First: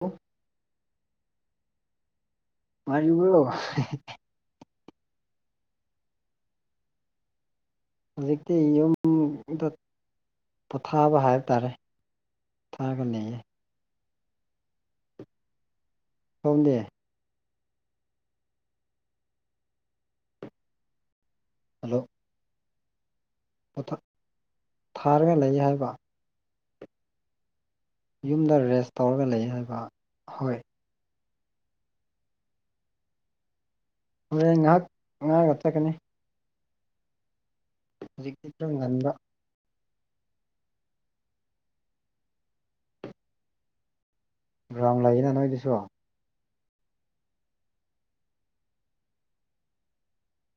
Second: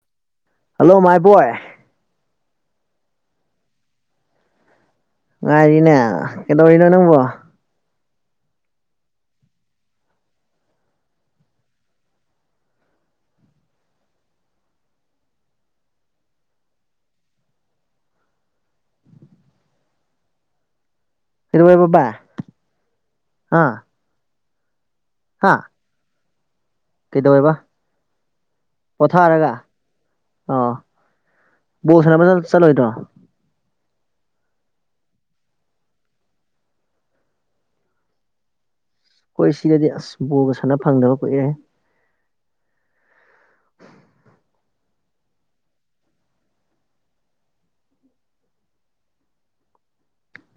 ꯑꯣ ꯍꯜꯂꯣ ꯃꯥꯏꯕꯣꯏ ꯉꯥꯏꯔꯤꯕ꯭ꯔꯣ ꯉꯥꯏꯔꯤꯅꯦ ꯀꯩꯗꯧꯔꯤꯅꯣ ꯅꯪꯕꯣ ꯍꯧꯖꯤꯛꯇꯤ ꯌꯨꯝꯗ ꯄꯣꯊꯥꯕ ꯍꯥꯏꯕ ꯇꯥꯔꯦ ꯊꯥꯒꯅꯦ ꯁꯣꯝꯗꯦ ꯍꯜꯂꯣ ꯏꯑꯣꯏꯕꯕꯥ ꯑ ꯄꯣꯊꯥ ꯊꯥꯔꯒ ꯂꯩ ꯍꯥꯏꯕ ꯀꯩꯗꯧꯋꯦꯕ ꯌꯨꯝꯗ ꯔꯦꯁ ꯇꯧꯔꯒ ꯂꯩ ꯄꯣꯊꯥꯔꯒ ꯍꯥꯏꯕ ꯍꯣꯏ ꯑꯣ ꯕꯣꯜ ꯁꯅꯕ ꯅ ꯆꯠꯂꯣꯏꯗꯣ ꯍꯣꯔꯦꯟ ꯉꯥꯏꯍꯥꯛ ꯉꯥꯡꯒ ꯆꯠꯀꯅꯤ ꯍꯧꯖꯤꯛꯇ ꯑꯗꯨꯝ ꯉꯟꯕ ꯑꯩꯈꯣꯏ ꯁꯤꯗꯗꯤ ꯑꯁ ꯕꯣꯜꯒ ꯁꯥꯟꯅ ꯐꯪꯗꯕ ꯀꯨꯏꯔꯦ ꯔꯥꯡ ꯂꯩꯅ ꯅꯣꯏꯒꯤꯁꯨ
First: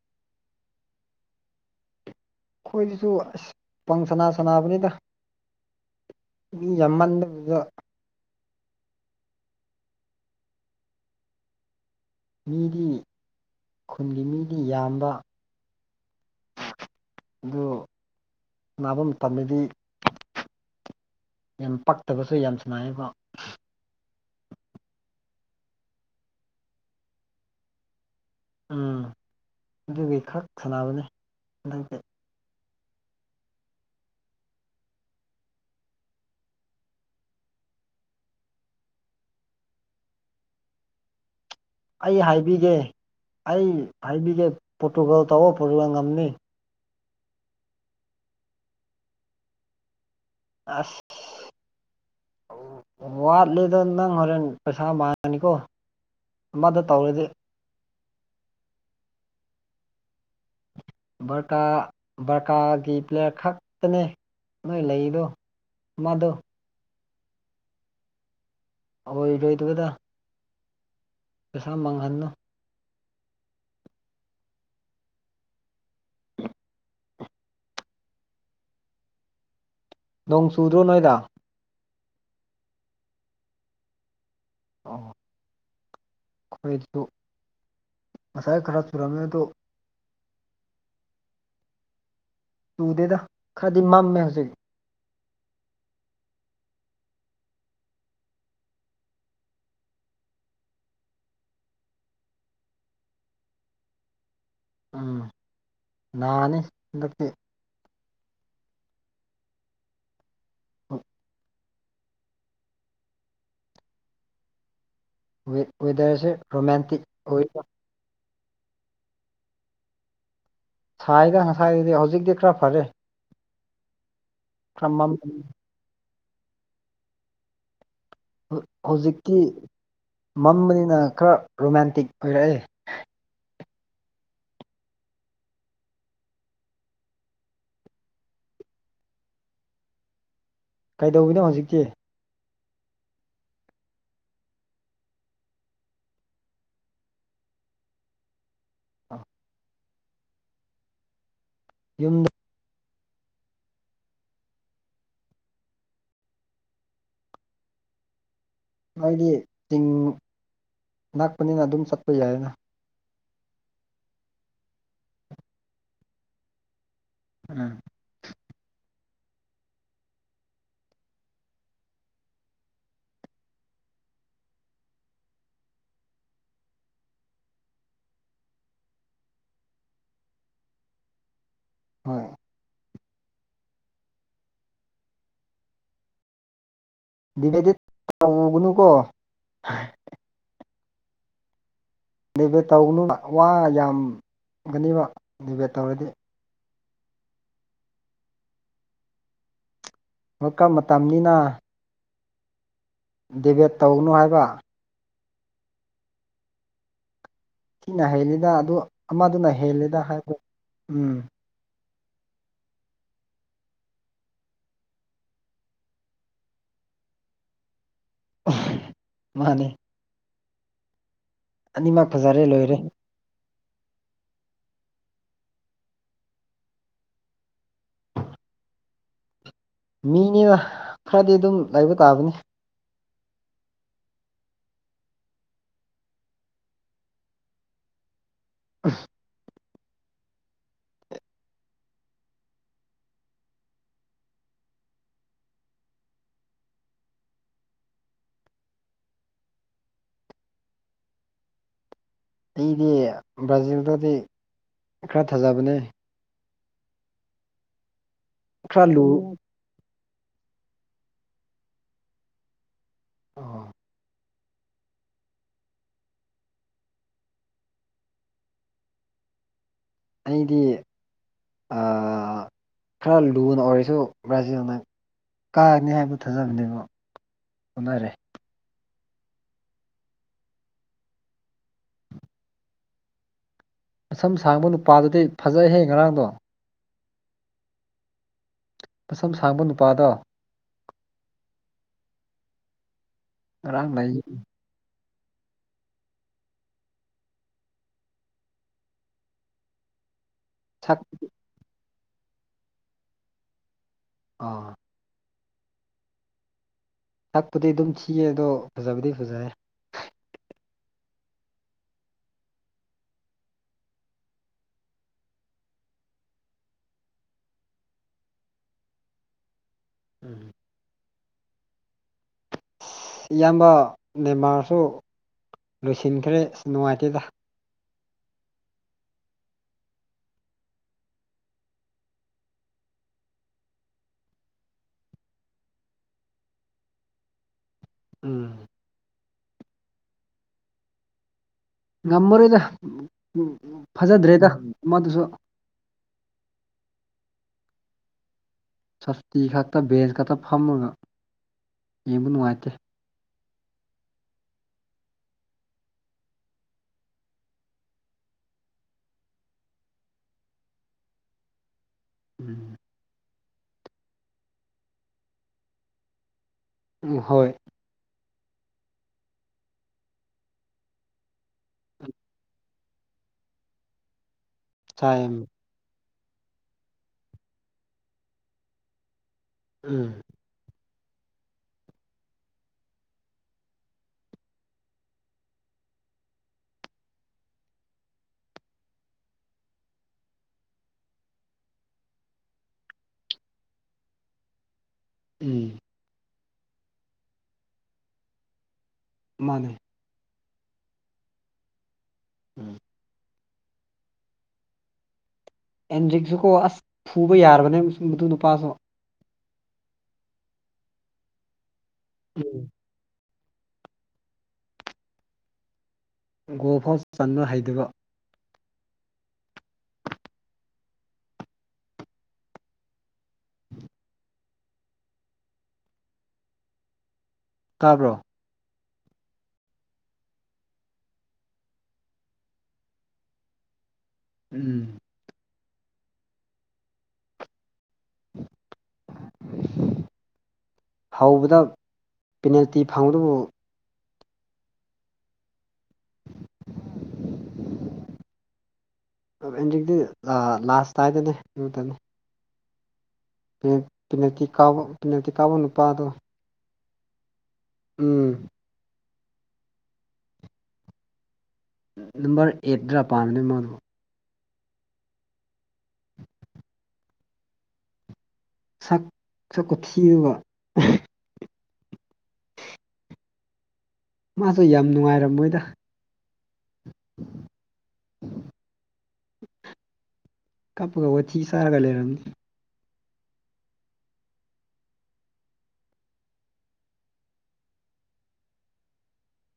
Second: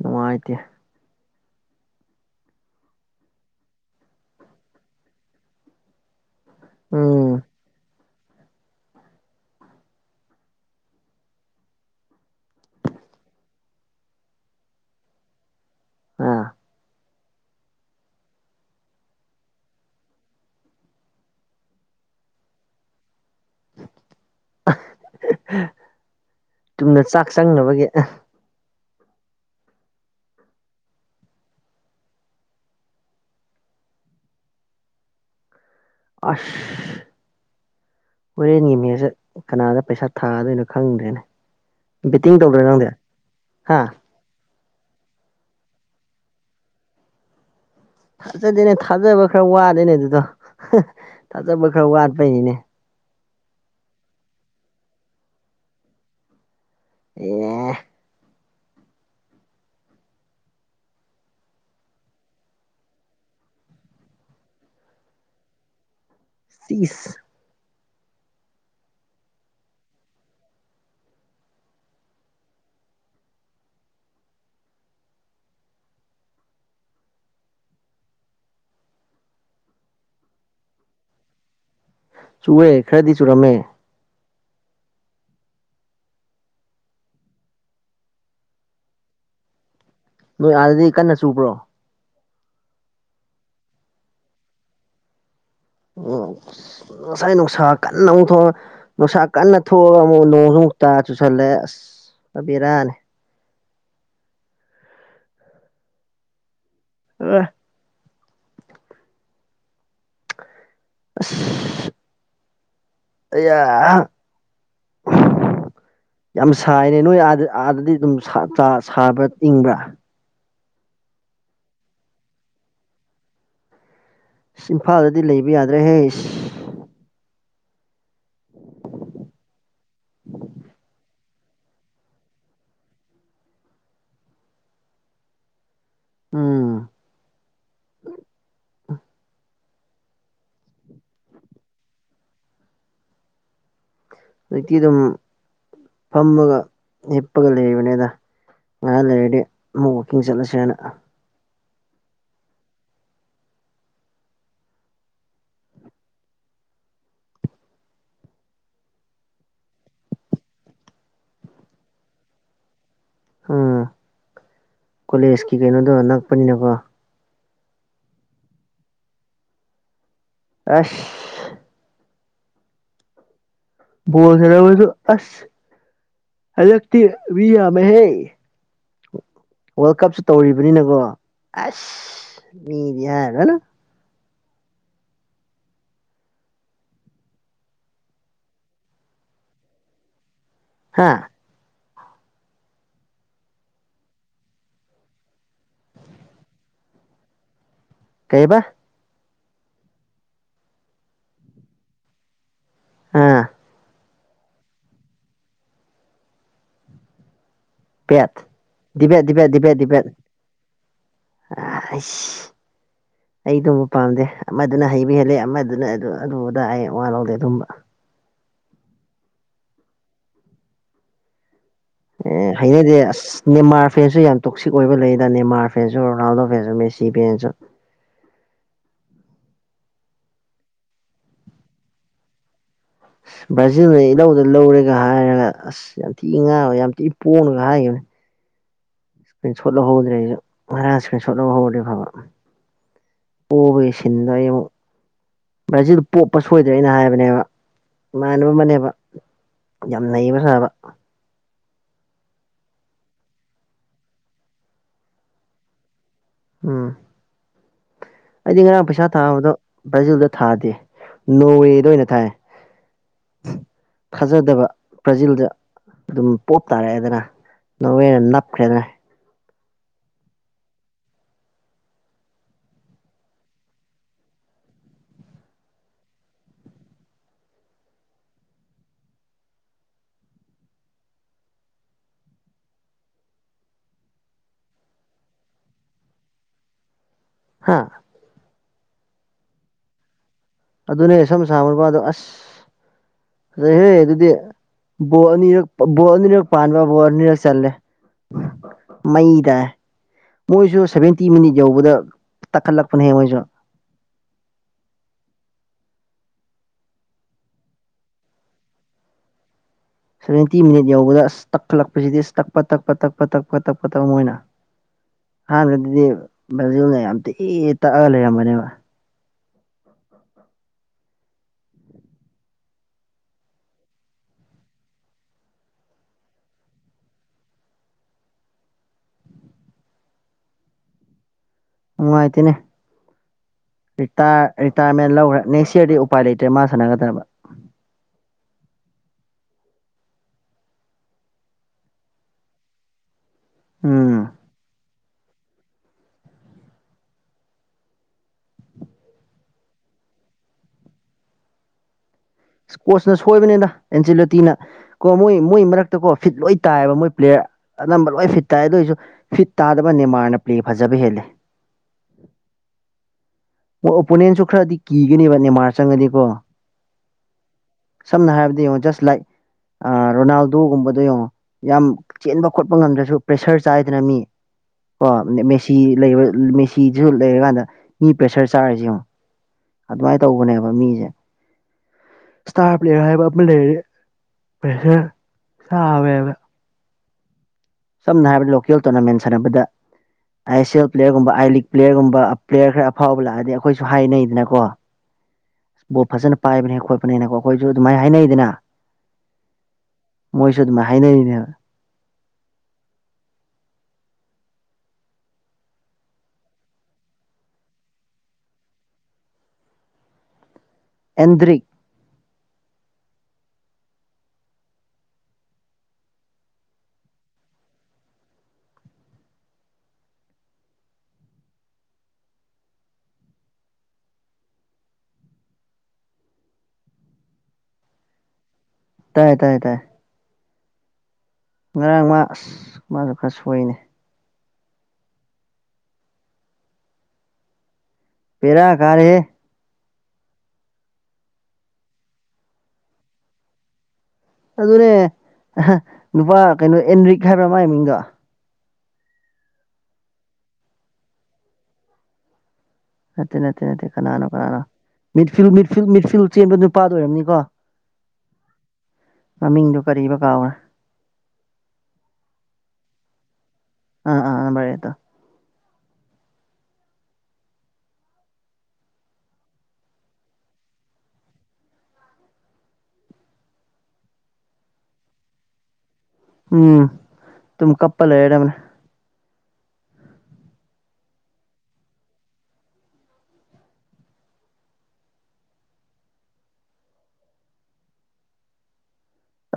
ꯅꯨꯉꯥꯏꯇꯦ ꯑꯩꯈꯣꯏꯗꯁꯨ ꯑꯁ ꯄꯪ ꯁꯅꯥ ꯁꯕꯅꯤꯗ ꯃꯤ ꯎꯝ ꯌꯥꯝꯝꯕꯥꯟꯗꯗ ꯃꯤꯗꯤ ꯈꯨꯟꯒꯤ ꯃꯤꯗꯤ ꯌꯥꯝꯕ ꯑ ꯑꯗꯨ ꯅꯥꯕ ꯃꯇꯝꯗꯤ ꯌꯥꯝ ꯄꯛꯇꯕꯁꯨ ꯌꯥꯝ ꯁꯥꯏꯌꯦꯕ ꯇꯨꯝꯅ ꯆꯥꯛ ꯆꯪꯅꯕꯒꯤ ꯎꯝ ꯑꯗꯨꯒꯤ ꯈꯔ ꯁꯥꯟꯅꯕꯅꯦ ꯍꯟꯗꯛꯇꯤ ꯑꯁ ꯍꯣꯔꯦꯟꯒꯤꯃꯦꯁ ꯀꯅꯥꯗ ꯄꯩꯁꯥ ꯊꯥꯗꯣꯏꯅꯣ ꯈꯪꯗ꯭ꯔꯦꯅꯦ ꯑꯩ ꯕꯦꯠꯇꯤꯡ ꯇꯧꯗ꯭ꯔꯣ ꯍꯥꯏꯕꯤꯒꯦ ꯅꯪꯗꯤ ꯑꯩ ꯍꯥ ꯍꯥꯏꯕꯤꯒꯦ ꯄ꯭ꯔꯣꯇꯨꯒꯣꯜ ꯇꯧꯔ ꯄꯨꯖ ꯉꯝꯅꯤ ꯊꯥꯖꯗꯦꯅꯦ ꯊꯥꯖꯕ ꯈꯔ ꯋꯥꯂꯦꯅꯦ ꯑꯗꯨꯗꯣ ꯑꯁ ꯊꯥꯖꯕ ꯈꯔ ꯋꯥꯠꯄꯩꯅꯤꯅꯦ ꯋꯥꯠꯂꯤꯗꯣ ꯅꯪ ꯍꯣꯔꯦꯟ ꯄꯩꯁꯥ ꯃꯥꯡꯉꯅꯤꯀꯣ ꯑꯃꯗ ꯇꯧꯔꯗꯤ ꯑꯦ ꯕꯔꯀꯥ ꯕꯔꯀꯥꯒꯤ ꯄ꯭ꯂꯦꯌꯥꯔ ꯈꯛꯇꯅꯦ ꯅꯣꯏ ꯂꯩꯔꯤꯗꯣ ꯃꯗꯨ ꯏꯁ ꯑꯣꯏꯔꯣꯏꯗꯕꯗ ꯄꯩꯁꯥ ꯃꯥꯡꯍꯟꯅꯨ ꯅꯣꯡ ꯆꯨꯗ꯭ꯔꯣ ꯅꯣꯏꯗ ꯆꯨꯑꯦ ꯈꯔꯗꯤ ꯆꯨꯔꯝꯃꯦ ꯑꯣ ꯑꯩꯈꯣꯏꯁꯨ ꯉꯁꯥꯏ ꯈꯔ ꯆꯨꯔꯝꯃꯦ ꯑ ꯑꯗꯨ ꯅꯣꯏ ꯑꯥꯗꯤ ꯀꯟꯅ ꯆꯨꯕ꯭ꯔꯣ ꯇꯨꯗꯦꯗ ꯈꯔꯗꯤ ꯃꯝꯃꯦ ꯍꯧꯖꯤꯛ ꯑꯣ ꯉꯁꯥꯏ ꯅꯨꯡꯁꯥ ꯀꯟꯅ ꯑꯃꯨꯛ ꯊꯣꯛꯑ ꯅꯨꯡꯁꯥ ꯀꯟꯅ ꯊꯣꯛꯑꯒ ꯑꯃꯨꯛ ꯅꯣꯡꯁꯨꯃꯨꯛ ꯇꯥ ꯆꯨꯁꯜꯂꯦ ꯑꯁ ꯑꯕꯦꯔꯥꯅꯦ ꯎꯝ ꯅꯥꯅꯤ ꯍꯟꯗꯛꯇꯤ ꯎꯝ ꯑꯁ ꯑꯩ ꯋꯦꯗꯔꯁꯦ ꯌꯥꯝ ꯁꯥꯏꯅꯦ ꯔꯣꯃꯦꯟꯇꯤꯛ ꯅꯣꯏ ꯑꯣꯏ ꯑꯥꯗ ꯑꯥꯗꯗꯤ ꯑꯗꯨꯝ ꯁꯥꯕ ꯏꯪꯕ꯭ꯔꯥ ꯁꯥꯏꯗ ꯉꯁꯥꯏꯒꯤꯗꯤ ꯍꯧꯖꯤꯛꯇꯤ ꯈꯔ ꯐꯔꯦ ꯑ ꯈꯔ ꯃꯝ ꯏꯝꯐꯥꯜꯗꯗꯤ ꯂꯩꯕ ꯌꯥꯗ꯭ꯔꯦꯍꯦ ꯏꯁ ꯍꯧꯖꯤꯛꯇꯤ ꯃꯝꯕꯅꯤꯅ ꯈꯔ ꯔꯣꯃꯦꯟꯇꯤꯛ ꯑꯣꯏꯔꯛꯑꯦ ꯎꯝ ꯀꯩꯗꯧꯔꯤꯅꯣ ꯍꯧꯖꯤꯛꯇꯤ ꯍꯧꯖꯤꯛꯇꯤ ꯑꯗꯨꯝ ꯐꯝꯃꯒ ꯍꯤꯞꯄꯒ ꯂꯩꯕꯅꯤꯗ ꯉꯥꯏꯍꯥꯡ ꯂꯩꯔꯗꯤ ꯑꯃꯨꯛ ꯋꯥꯛꯀꯤꯡ ꯆꯠꯂꯁꯦ ꯍꯥꯏꯅ ꯌꯨꯝꯗ ꯑꯩꯣꯏꯗꯤ ꯆꯤꯡ ꯅꯥꯛꯄꯅꯤꯅ ꯑꯗꯨꯝ ꯆꯠꯄ ꯌꯥꯏꯅ ꯎꯝ ꯀꯣꯂꯦꯖꯀꯤ ꯀꯩꯅꯣꯗꯣ ꯅꯛꯄꯅꯤꯅꯀꯣ ꯎꯝ ꯑꯁ ꯕꯣꯜ ꯁꯥꯅꯕꯁꯨ ꯑꯁ ꯍꯟꯗꯛꯇꯤ ꯃꯤ ꯌꯥꯝꯃꯦꯍꯦ ꯋꯥꯔꯜ ꯀꯞꯁꯨ ꯇꯧꯔꯤꯕꯅꯤꯅꯀꯣ ꯍꯣꯏ ꯑꯁ ꯃꯤꯗꯤ ꯍꯥꯏꯔꯨꯔꯅꯨ [unintelligible] ꯇꯧꯒꯅꯨꯀꯣ ꯍꯥꯥ ꯗꯤꯚꯦꯠ ꯇꯧꯒꯅꯨ ꯋꯥ ꯌꯥꯝꯒꯅꯦꯕ ꯗꯦꯚꯦꯠ ꯇꯧꯔꯗꯤ ꯀꯩꯕ ꯋꯥꯜ ꯀꯞ ꯃꯇꯝꯅꯤꯅ ꯑꯥ ꯗꯦꯕꯦꯠ ꯇꯧꯒꯅꯨ ꯍꯥꯏꯕ ꯁꯤꯅ ꯕꯦꯠ ꯍꯦꯜꯂꯤꯗ ꯑꯗꯨ ꯗꯤꯕꯦꯠ ꯑꯃꯗꯨꯅ ꯗꯤꯕꯦꯠ ꯗꯤꯕꯦꯠ ꯍꯦꯜꯂꯤꯗ ꯗꯤꯕꯦꯠ ꯍꯥꯏꯕ ꯎꯝ [unintelligible] ꯑꯩ ꯑꯗꯨꯝꯕ ꯄꯥꯝꯗꯦ ꯑꯃꯗꯨꯅ ꯍꯩꯕ ꯍꯦꯜꯂꯦ ꯑꯃꯗꯨꯅ ꯑꯗꯨ ꯑꯗꯨꯗ ꯑꯩ ꯋꯥ ꯂꯧꯗꯦ ꯑꯗꯨꯝꯕ ꯃꯥꯅꯦ ꯑꯅꯤꯃꯛ ꯐꯖꯔꯦ ꯑꯦ ꯂꯣꯏꯔꯦ ꯍꯥꯏꯅ ꯗꯦ ꯑꯁ ꯅꯦꯃꯥꯔ ꯐꯦꯟꯁꯨ ꯌꯥꯝ ꯇꯣꯛꯁꯤꯛ ꯑꯣꯏꯕ ꯂꯩꯗ ꯅꯦꯃꯥꯔ ꯐꯦꯟꯁꯨ ꯔꯣꯅꯥꯜꯗꯣ ꯐꯦꯟꯁꯨ ꯃꯦꯁꯤ ꯐꯦꯟꯁꯨ ꯃꯤꯅꯤꯅ ꯈꯔꯗꯤ ꯑꯗꯨꯝ ꯂꯩꯕ ꯇꯥꯕꯅꯤ ꯕ꯭ꯔꯥꯖꯤꯜꯅ ꯏꯜꯂꯧꯗ ꯂꯧꯔꯦꯒ ꯍꯥꯏꯔꯒ ꯑꯁ ꯌꯥꯝ ꯊꯤꯅ ꯉꯥꯕ ꯌꯥꯝ ꯊꯤ ꯄꯣꯡꯉꯒ ꯍꯥꯏꯈꯤꯕꯅꯦ ꯑꯁ ꯏꯁꯀ꯭ꯔꯤꯟ ꯁꯣꯠ ꯂꯧꯍꯧꯗ꯭ꯔꯦ ꯑꯩꯁꯨ ꯉꯔꯥꯡ ꯏꯁꯀ꯭ꯔꯤꯟ ꯁꯣꯠ ꯂꯧꯍꯧꯔꯗꯤ ꯐꯕ ꯄꯣꯕꯒꯤ ꯁꯤꯟꯗꯣ ꯑꯩ ꯑꯃꯨꯛ ꯕ꯭ꯔꯥꯖꯤꯛ ꯄꯣꯞꯄ ꯁꯣꯏꯗ꯭ꯔꯦ ꯑꯩꯅ ꯍꯥꯏꯕꯅꯦꯕ ꯏꯃꯥꯟꯅꯕ ꯑꯃꯅꯦꯕ ꯌꯥꯝ ꯅꯩꯕ ꯁꯥꯕ ꯑꯩꯗꯤ ꯕ꯭ꯔꯥꯖꯤꯜꯗꯗꯤ ꯈꯔ ꯊꯥꯖꯕꯅꯦ ꯎꯝ ꯑꯩꯗꯤ ꯈꯔ ꯉꯔꯥꯡ ꯂꯨ ꯄꯩꯁꯥ ꯊꯥꯕꯗꯣ ꯕ꯭ꯔꯥꯖꯤꯜꯗ ꯊꯥꯗꯦ ꯅꯣꯋꯦꯗ ꯑꯣꯏꯅ ꯊꯥꯏ ꯑꯣ ꯐꯥꯖꯗꯕ ꯄꯕ꯭ꯔꯖꯤꯜꯗ ꯑꯗꯨꯝ ꯄꯣꯞ ꯇꯥꯔꯛꯑꯦꯗꯅ ꯅꯧꯋꯦꯅ ꯅꯞꯈ꯭ꯔꯦꯗꯅ ꯑꯩꯗꯤ ꯑ ꯈꯔ ꯂꯨꯅ ꯑꯣꯏꯔꯁꯨ ꯕ꯭ꯔꯥꯖꯤꯜꯅ ꯀꯥꯔꯅꯤ ꯍꯥꯏꯕ ꯊꯥꯖꯕꯅꯦꯕ ꯑꯣꯅꯔꯦ ꯃꯁꯝ ꯁꯥꯡꯕ ꯅꯨꯄꯥꯗꯨꯗꯤ ꯐꯖꯩꯍꯦ ꯉꯔꯥꯡꯗꯣ ꯍꯥ ꯃꯁꯝ ꯁꯥꯡꯕ ꯅꯨꯄꯥꯗꯣ ꯑꯗꯨꯅꯦ ꯁꯝ ꯁꯥꯡꯕ ꯅꯨꯄꯥꯗꯣ ꯑꯁ ꯐꯖꯩꯍꯦ ꯉꯔꯥꯡ ꯂꯩ ꯑꯗꯨꯗꯤ ꯕꯣꯜ ꯑꯅꯤꯔꯛ ꯕꯣꯜ ꯑꯅꯤꯔꯛ ꯄꯥꯟꯕ ꯕꯣꯜ ꯑꯅꯤꯔꯛ ꯆꯜꯂꯦ ꯃꯩ ꯇꯥꯏ ꯃꯣꯏꯁꯨ ꯁꯛ ꯁꯦꯚꯦꯟꯇꯤ ꯃꯤꯅꯤꯠ ꯌꯧꯕꯗ ꯇꯛꯈꯠꯂꯛꯄꯅꯦ ꯍꯦ ꯃꯣꯏꯁꯨ ꯑꯣ ꯊꯛꯄꯨꯗꯤ ꯑꯗꯨꯝ ꯊꯤꯌꯦ ꯑꯗꯣ ꯐꯖꯕꯗꯤ ꯐꯖꯔꯦ ꯁꯚꯦꯟꯇꯤ ꯃꯤꯅꯤꯠ ꯌꯧꯕꯗ ꯑꯁ ꯇꯛꯈꯠꯂꯛꯄꯁꯤꯗꯤ ꯑꯁ ꯇꯛꯄ ꯇꯛꯄ ꯇꯛꯄ ꯇꯛꯄ ꯇꯛꯄ ꯇꯛꯄ ꯃꯣꯏꯅ ꯑꯍꯥꯟꯕꯗꯗꯤ ꯕ꯭ꯔꯥꯖꯤꯜꯅ ꯌꯥꯝ ꯇꯤ ꯇꯛꯑꯒ ꯂꯩꯔꯝꯕꯅꯦꯕ ꯎꯝ ꯏꯌꯥꯝꯕ ꯅꯦꯟꯃꯥꯔꯁꯨ ꯂꯣꯏꯁꯤꯟꯈ꯭ꯔꯦ ꯑꯁ ꯅꯨꯡꯉꯥꯏꯇꯦꯗ ꯅꯨꯡꯉꯥꯏꯇꯦꯅꯦ ꯔꯤꯇꯥꯌꯔ ꯔꯤꯇꯥꯌꯔꯃꯦꯟ ꯂꯧꯒ꯭ꯔꯦ ꯅꯦꯛꯁ ꯌꯔꯗꯤ ꯎꯄꯥꯏ ꯂꯩꯇ꯭ꯔꯦ ꯃꯥ ꯁꯥꯟꯅꯒꯗꯕ ꯎꯝ ꯉꯝꯃꯔꯣꯏꯗ ꯎꯝ ꯐꯖꯗ꯭ꯔꯦꯗ ꯃꯥꯗꯨꯁꯨ ꯁꯁꯇꯤ ꯈꯛꯇꯥ ꯕꯦꯟꯖ ꯈꯛꯇꯥ ꯐꯝꯃꯒ ꯌꯦꯡꯕ ꯅꯨꯡꯉꯥꯏꯇꯦ ꯀꯣꯆꯅ ꯁꯣꯏꯕꯅꯤꯗ ꯑꯦꯟꯖꯤꯂꯣꯇꯤꯅ ꯀꯣ ꯃꯣꯏ ꯃꯣꯏ ꯃꯔꯛꯇ ꯀꯣ ꯐꯤꯠ ꯂꯣꯏ ꯇꯥꯏꯑꯕ ꯃꯣꯏ ꯄ꯭ꯂꯦꯌꯔ ꯑꯅꯝꯕ ꯂꯣꯏ ꯐꯤꯠ ꯇꯥꯏ ꯑꯗꯨ ꯑꯣꯏꯁꯨ ꯐꯤꯠ ꯇꯥꯗꯕ ꯅꯦꯃꯥꯔꯅ ꯄ꯭ꯂꯦ ꯐꯖꯕ ꯍꯦꯜꯂꯦ ꯎꯝ ꯑꯣ ꯑꯣꯄꯣꯅꯦꯟꯁꯨ ꯈꯔꯗꯤ ꯀꯤꯒꯅꯦꯕ ꯅꯦꯃꯥꯔ ꯆꯪꯉꯗꯤ ꯀꯣ ꯎꯝ ꯍꯣꯏ ꯁꯝꯅ ꯍꯥꯏꯔꯕꯗ ꯌꯦꯡꯉꯣ ꯖꯁ ꯂꯥꯏꯛ ꯔꯣꯅꯥꯜꯗꯣꯒꯨꯝꯕꯗꯣ ꯌꯦꯡꯉꯣ ꯌꯥꯝ ꯆꯦꯟꯕ ꯈꯣꯠꯄ ꯉꯝꯗ꯭ꯔꯁꯨ ꯄ꯭ꯔꯦꯁꯔ ꯆꯥꯏꯗꯅ ꯃꯤ ꯀꯣ ꯆꯥꯏ ꯎꯝ ꯃꯦꯁꯤ ꯂꯩꯕ ꯃꯦꯁꯤꯗꯨꯁꯨ ꯂꯩꯔꯀꯥꯟꯗ ꯃꯤ ꯄ꯭ꯔꯦꯁꯔ ꯆꯥꯔꯖꯦ ꯌꯦꯡꯉꯨ ꯑꯗꯨꯃꯥꯏꯅ ꯇꯧꯕꯅꯦꯕ ꯃꯤꯖꯦ ꯁꯇꯥꯔ ꯄ꯭ꯂꯦꯌꯔ ꯍꯥꯏꯕ ꯑꯃ ꯂꯩꯔꯦ ꯄ꯭ꯔꯦꯁꯔ ꯆꯋꯦꯕ ꯁꯝꯅ ꯍꯥꯏꯔꯕꯗ ꯂꯣꯀꯦꯜ ꯇꯣꯔꯅꯥꯃꯦꯟ ꯁꯥꯟꯅꯕꯗ ꯑꯥꯏ ꯑꯦꯁ ꯁꯤ ꯑꯦꯜ ꯄ꯭ꯂꯦꯌꯔꯒꯨꯝꯕ ꯑꯥꯏ ꯂꯤꯛ ꯄ꯭ꯂꯦꯌꯔꯒꯨꯝꯕ ꯄ꯭ꯂꯦꯌꯔ ꯈꯔ ꯑꯐꯥꯎꯕ ꯂꯥꯛꯑꯗꯤ ꯑꯩꯈꯣꯏꯁꯨ ꯍꯥꯏꯅꯩꯗꯅꯀꯣ ꯎꯝ ꯕꯣꯜ ꯐꯖꯅ ꯄꯥꯏꯕꯅꯦ ꯈꯣꯠꯄꯅꯦꯅꯀꯣ ꯑꯩꯈꯣꯏꯖꯨ ꯑꯗꯨꯃꯥꯏꯅ ꯍꯥꯏꯅꯩꯗꯅ ꯃꯥꯅꯦ ꯃꯣꯏꯁꯨ ꯑꯗꯨꯃꯥꯏ ꯍꯥꯏꯅꯔꯤꯅꯦꯕ ꯎꯝ ꯑꯦꯟꯗ꯭ꯔꯤꯛꯁꯨ ꯀꯣ ꯑꯁ ꯐꯨꯕ ꯌꯥꯔꯕꯅꯦ ꯃꯗꯨ ꯅꯨꯄꯥꯁꯨ ꯑꯦꯟꯗ꯭ꯔꯤꯛ ꯎꯝ ꯒꯣꯜ ꯐꯥꯎ ꯆꯟꯕ ꯍꯩꯇꯦꯀꯣ [unintelligible] ꯇꯥꯕ꯭ꯔꯣ ꯇꯥꯏ ꯇꯥꯏ ꯇꯥꯏ ꯉꯔꯥꯡ ꯃꯥ ꯑꯁ ꯃꯥꯗꯨ ꯈꯔ ꯁꯣꯏꯅꯦ ꯎꯝ ꯕꯦꯔꯥ ꯀꯥꯔꯦꯍꯦ ꯍꯧꯕꯗ ꯄꯦꯅꯦꯜꯇꯤ ꯐꯪꯕꯗꯨꯕꯨ ꯑꯗꯨꯅꯦ ꯅꯨꯄꯥ ꯀꯩꯅꯣ ꯑꯦꯟꯗ꯭ꯔꯤꯛ ꯍꯥꯏꯕ꯭ꯔꯥ ꯃꯥꯒꯤ ꯃꯤꯡꯗꯣ ꯑꯦꯟꯗ꯭ꯔꯤꯛꯇꯤ ꯂꯥꯁꯇꯥꯏꯗꯅꯦ ꯑꯗꯨꯗꯅꯦ ꯅꯠꯇꯦ ꯅꯠꯇꯦ ꯅꯠꯇꯦ ꯀꯅꯥꯅꯣ ꯄꯦꯅꯥꯜꯇꯤ ꯀꯅꯥꯅꯣ ꯀꯥꯎꯕ ꯃꯤꯠ ꯄꯦꯅꯥꯜꯇꯤ ꯐꯤꯜ ꯀꯥꯎꯕ ꯃꯤꯠ ꯐꯤꯜ ꯃꯤꯠ ꯅꯨꯄꯥꯗꯣ ꯐꯤꯜ ꯆꯦꯟꯕ ꯅꯨꯄꯥꯗꯣ ꯑꯣꯏꯔꯝꯅꯤꯀꯣ ꯎꯝ ꯃꯃꯤꯡꯗꯨ ꯀꯔꯤꯕ ꯀꯥꯒꯔꯦ ꯅꯝꯕꯔ ꯑꯩꯠ ꯗ꯭ꯔ ꯄꯥꯟꯕꯅꯦ ꯃꯗꯣ ꯑꯥ ꯑꯥ ꯅꯝꯕꯔ ꯑꯩꯠꯇꯣ ꯁꯛꯁꯨ ꯀꯨꯊꯤꯃꯥ ꯃꯥꯁꯨ ꯌꯥꯝ ꯅꯨꯡꯉꯥꯏꯔꯝꯃꯣꯏꯗ ꯎꯝ ꯇꯨꯝ ꯀꯞꯄ ꯂꯩꯔꯗꯕꯅꯦ ꯀꯞꯄꯒ ꯋꯥꯊꯤ ꯆꯔꯒ ꯂꯩꯔꯝ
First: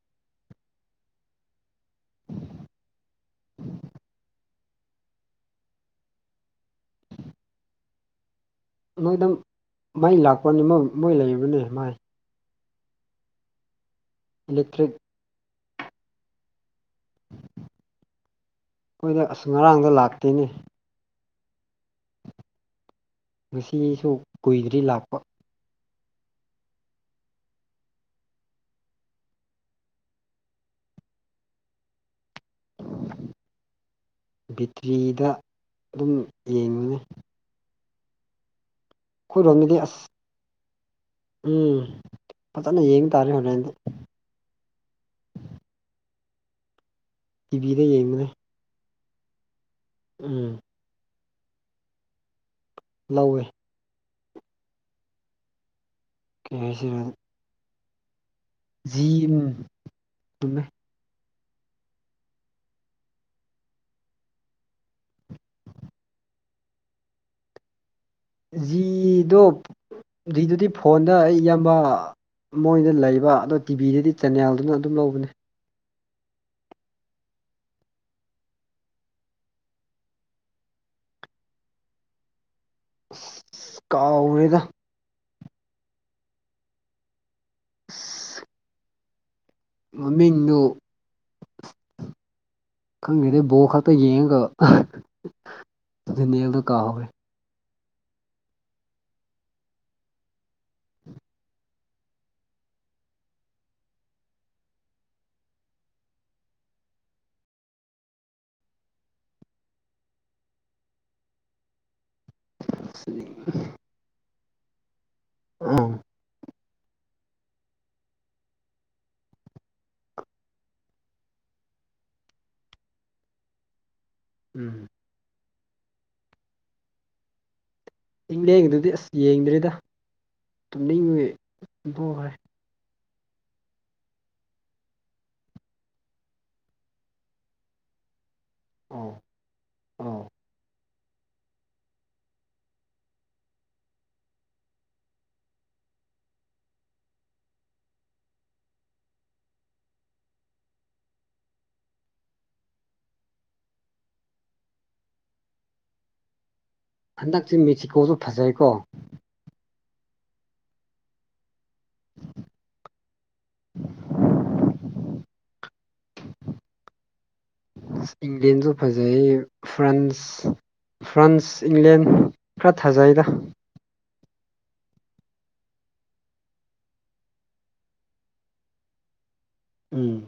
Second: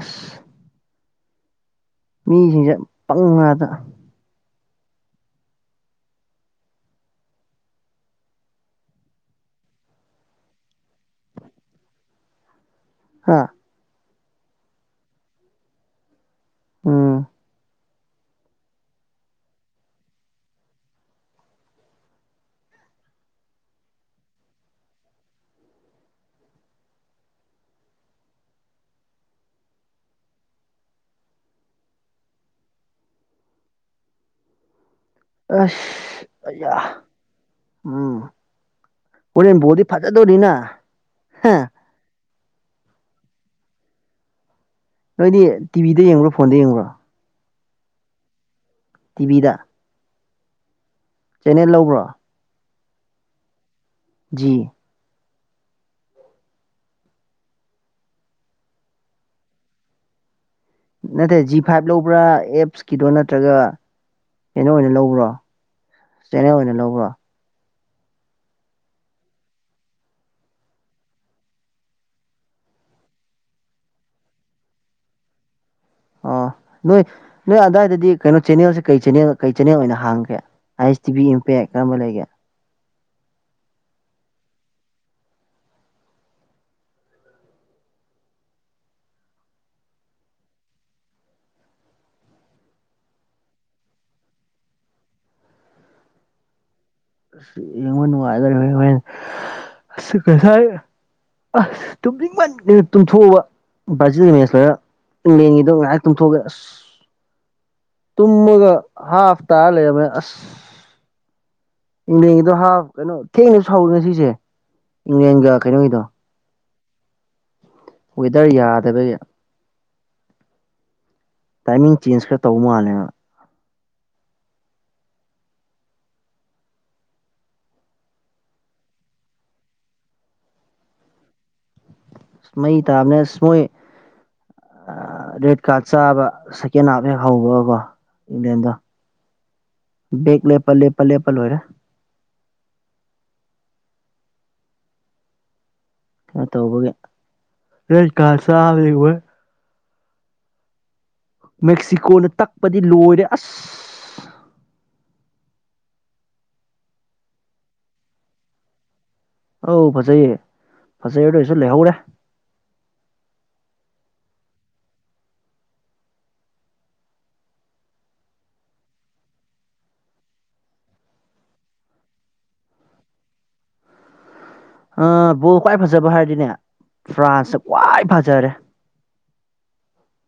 ꯑꯁ ꯃꯤꯖꯤꯡꯁꯦ ꯄꯪꯉꯥꯗ ꯅꯣꯏꯗ ꯃꯩ ꯂꯥꯛꯄꯅꯤ ꯃꯣꯏ ꯂꯩꯕꯅꯤ ꯃꯥꯏ ꯍꯥ ꯏꯂꯦꯛꯇ꯭ꯔꯤꯛ ꯎꯝ ꯑꯩꯈꯣꯏꯗ ꯑꯁ ꯉꯔꯥꯡꯗ ꯂꯥꯛꯇ‌ꯦꯅꯦ ꯉꯁꯤꯁꯨ ꯀꯨꯏꯗ꯭ꯔꯤ ꯂꯥꯛꯄ ꯕꯦꯇ꯭ꯔꯤꯗ ꯑꯗꯨꯝ ꯑꯁ ꯑꯌꯥ ꯌꯦꯡꯉꯨꯅꯤ ꯎꯝ ꯍ‌ꯣꯔ‌ꯦꯟ ꯑꯩꯈꯣꯏꯔꯣꯝꯗꯗꯤ ꯕ‌ꯣꯜꯗꯤ ꯑꯁ ꯐꯥꯖꯗꯧꯔꯤꯅꯥ ꯍꯥ ꯎꯝ ꯐꯖꯅ ꯌꯦꯡ ꯇꯥꯔꯦ ꯍꯣꯔꯦꯟꯗꯤ ꯅꯣꯏꯗꯤ ꯇꯤꯕꯤꯗ ꯌꯦꯡꯕ꯭ꯔꯣ ꯐꯣꯟꯗ ꯌꯦꯡꯕ꯭ꯔꯣ ꯇꯤꯚꯤꯗ ꯌꯦꯡꯕꯦ ꯇꯤꯚꯤꯗ ꯎꯝ ꯆꯦꯅꯦꯜ ꯂꯧꯕ꯭ꯔꯣ ꯂꯧꯋꯦ ꯖꯤ ꯀꯦꯁꯤꯔ ꯎꯝꯃꯦ ꯅꯠꯇꯦ ꯖꯤ ꯐꯥꯏꯚ ꯂꯧꯕ꯭ꯔꯥ ꯑꯦꯞꯁꯀꯤꯗꯣ ꯅꯠꯇ꯭ꯔꯒ ꯀꯩꯅꯣ ꯑꯣꯏꯅ ꯂꯧꯕ꯭ꯔꯣ ꯆꯅꯔ ꯑꯣꯏꯅ ꯂꯧꯕ꯭ꯔꯣ ꯖꯤꯗꯣ ꯖꯤꯗꯨꯗꯤ ꯐꯣꯟꯗ ꯑꯩ ꯏꯌꯥꯝꯕ ꯃꯣꯏꯗ ꯂꯩꯕ ꯑꯗꯣ ꯇꯤꯚꯤꯗꯗꯤ ꯆꯦꯟꯅꯜꯗꯨꯅ ꯑꯗꯨꯝ ꯂꯧꯕꯅꯦ ꯑꯣ ꯅꯣꯏ ꯅꯣꯏ ꯑꯗ꯭ꯋꯥꯏꯗꯗꯤ ꯀꯩꯅꯣ ꯆꯦꯅꯦꯜꯁꯦ ꯀꯩ ꯆꯦ ꯀꯩ ꯆꯦꯅꯦꯜ ꯑꯣꯏꯅ ꯍꯥꯡꯒꯦ ꯑꯩꯥꯏꯁ ꯇꯤꯚ ꯏꯝꯄꯦꯛ ꯀꯔꯝꯕ ꯂꯩꯒꯦ ꯀꯥꯎꯔꯦꯗ [unintelligible] ꯃꯃꯤꯡꯗꯨꯨ ꯈꯪꯗꯦꯗ ꯕꯣꯔ ꯈꯛꯇ ꯌꯦꯡꯉꯒ ꯑꯗꯨ ꯅꯦꯜꯗ ꯀꯥꯍꯧꯔꯦ ꯌ‌ꯦꯜꯉꯨ ꯅꯨꯡꯉꯥꯏꯔ [unintelligible] ꯑꯁ ꯀꯁ ꯑꯁ ꯇꯨꯝꯅꯤꯡꯃꯟꯗꯅ ꯇꯨꯝꯊꯣꯛꯑꯕ ꯕ꯭ꯔꯥꯖꯤꯜ ꯃ‌ꯦꯁ ꯂ‌ꯣꯏꯔ ꯏꯪꯂꯦꯟꯒꯤꯗꯣ ꯉꯥꯏꯍꯥꯛ ꯇꯨꯝꯊꯣꯛꯑꯒ‌ꯦ ꯑꯁ ꯇꯨꯝꯃꯒ ꯍꯥꯐ ꯇꯥ ꯂꯩꯔꯝꯃ‌ꯦ ꯑꯁ ꯏꯪꯂꯦꯟꯒꯤꯗꯣ ꯍꯥꯞ ꯀꯩꯅꯣ ꯊꯦꯡꯅꯁꯨ ꯍꯧꯔꯦ ꯉꯁꯤꯁꯦ ꯏꯪꯂꯦꯟꯒ ꯎꯝ ꯀꯩꯅꯣꯒꯤꯗꯣ ꯋꯦꯗꯔ ꯌꯥꯗꯕ ꯇꯥꯏꯃꯤꯡ ꯆꯦꯟꯖ ꯈꯔ ꯇꯧꯕ ꯃꯥꯜꯂꯦꯕ ꯎꯝ ꯏꯪꯂꯦꯟꯗꯨꯗꯤ ꯑꯁ ꯌꯦꯡꯗ꯭ꯔ‌ꯦꯗ ꯇꯨꯝꯅꯤꯡꯕꯒꯤ ꯇꯨꯝꯊꯣꯛꯈ꯭ꯔꯦ ꯃꯩ ꯇꯥꯕꯅꯦ ꯑꯁ ꯃꯣꯏ ꯔꯦꯠ ꯀꯥꯔꯠ ꯆꯥꯕ ꯁꯦꯀꯦꯟ ꯍꯥꯞ ꯍꯦꯛ ꯍꯧꯕꯒꯀꯣ ꯏꯪꯂꯦꯟꯗ ꯑꯣ ꯑꯣ ꯕꯦꯛ ꯂꯦꯞꯄ ꯂꯦꯞꯄ ꯂꯦꯞꯄ ꯂꯣꯏꯔꯦ ꯀꯩꯅꯣ ꯇꯧꯕꯒꯤ ꯔ‌ꯦꯠ ꯀꯥꯔ ꯆꯥꯕꯗꯤ ꯍꯣꯏ ꯃꯦꯛꯁꯤꯀꯣꯅ ꯇꯛꯄꯗꯤ ꯂꯣꯏꯔꯦ ꯑꯁ ꯍꯟꯗꯛꯁꯤ ꯃꯦꯛꯁꯤꯀꯣꯁꯨ ꯐꯖꯩꯀꯣ ꯑꯧ ꯐꯖꯩꯌꯦ ꯐꯖꯩ ꯑꯗꯨ ꯑꯣꯏꯁꯨ ꯂꯩꯍꯧꯔꯦ [unintelligible] ꯏꯪꯂ‌ꯦꯟꯁꯨ ꯐꯖꯩꯌꯦ ꯐ꯭ꯔꯥꯟꯁ ꯐ꯭ꯔꯥꯟꯁ ꯏꯪꯂꯦꯟ ꯈꯔ ꯊꯥꯖꯩꯗ ꯑ ꯕꯣꯜ ꯈ꯭ꯋꯥꯏ ꯐꯖꯕ ꯍꯥꯏꯔꯗꯤꯅꯦ ꯐ꯭ꯔꯥꯟꯁꯇ ꯈ꯭ꯋꯥꯏ ꯐꯖꯔꯦ ꯎꯝ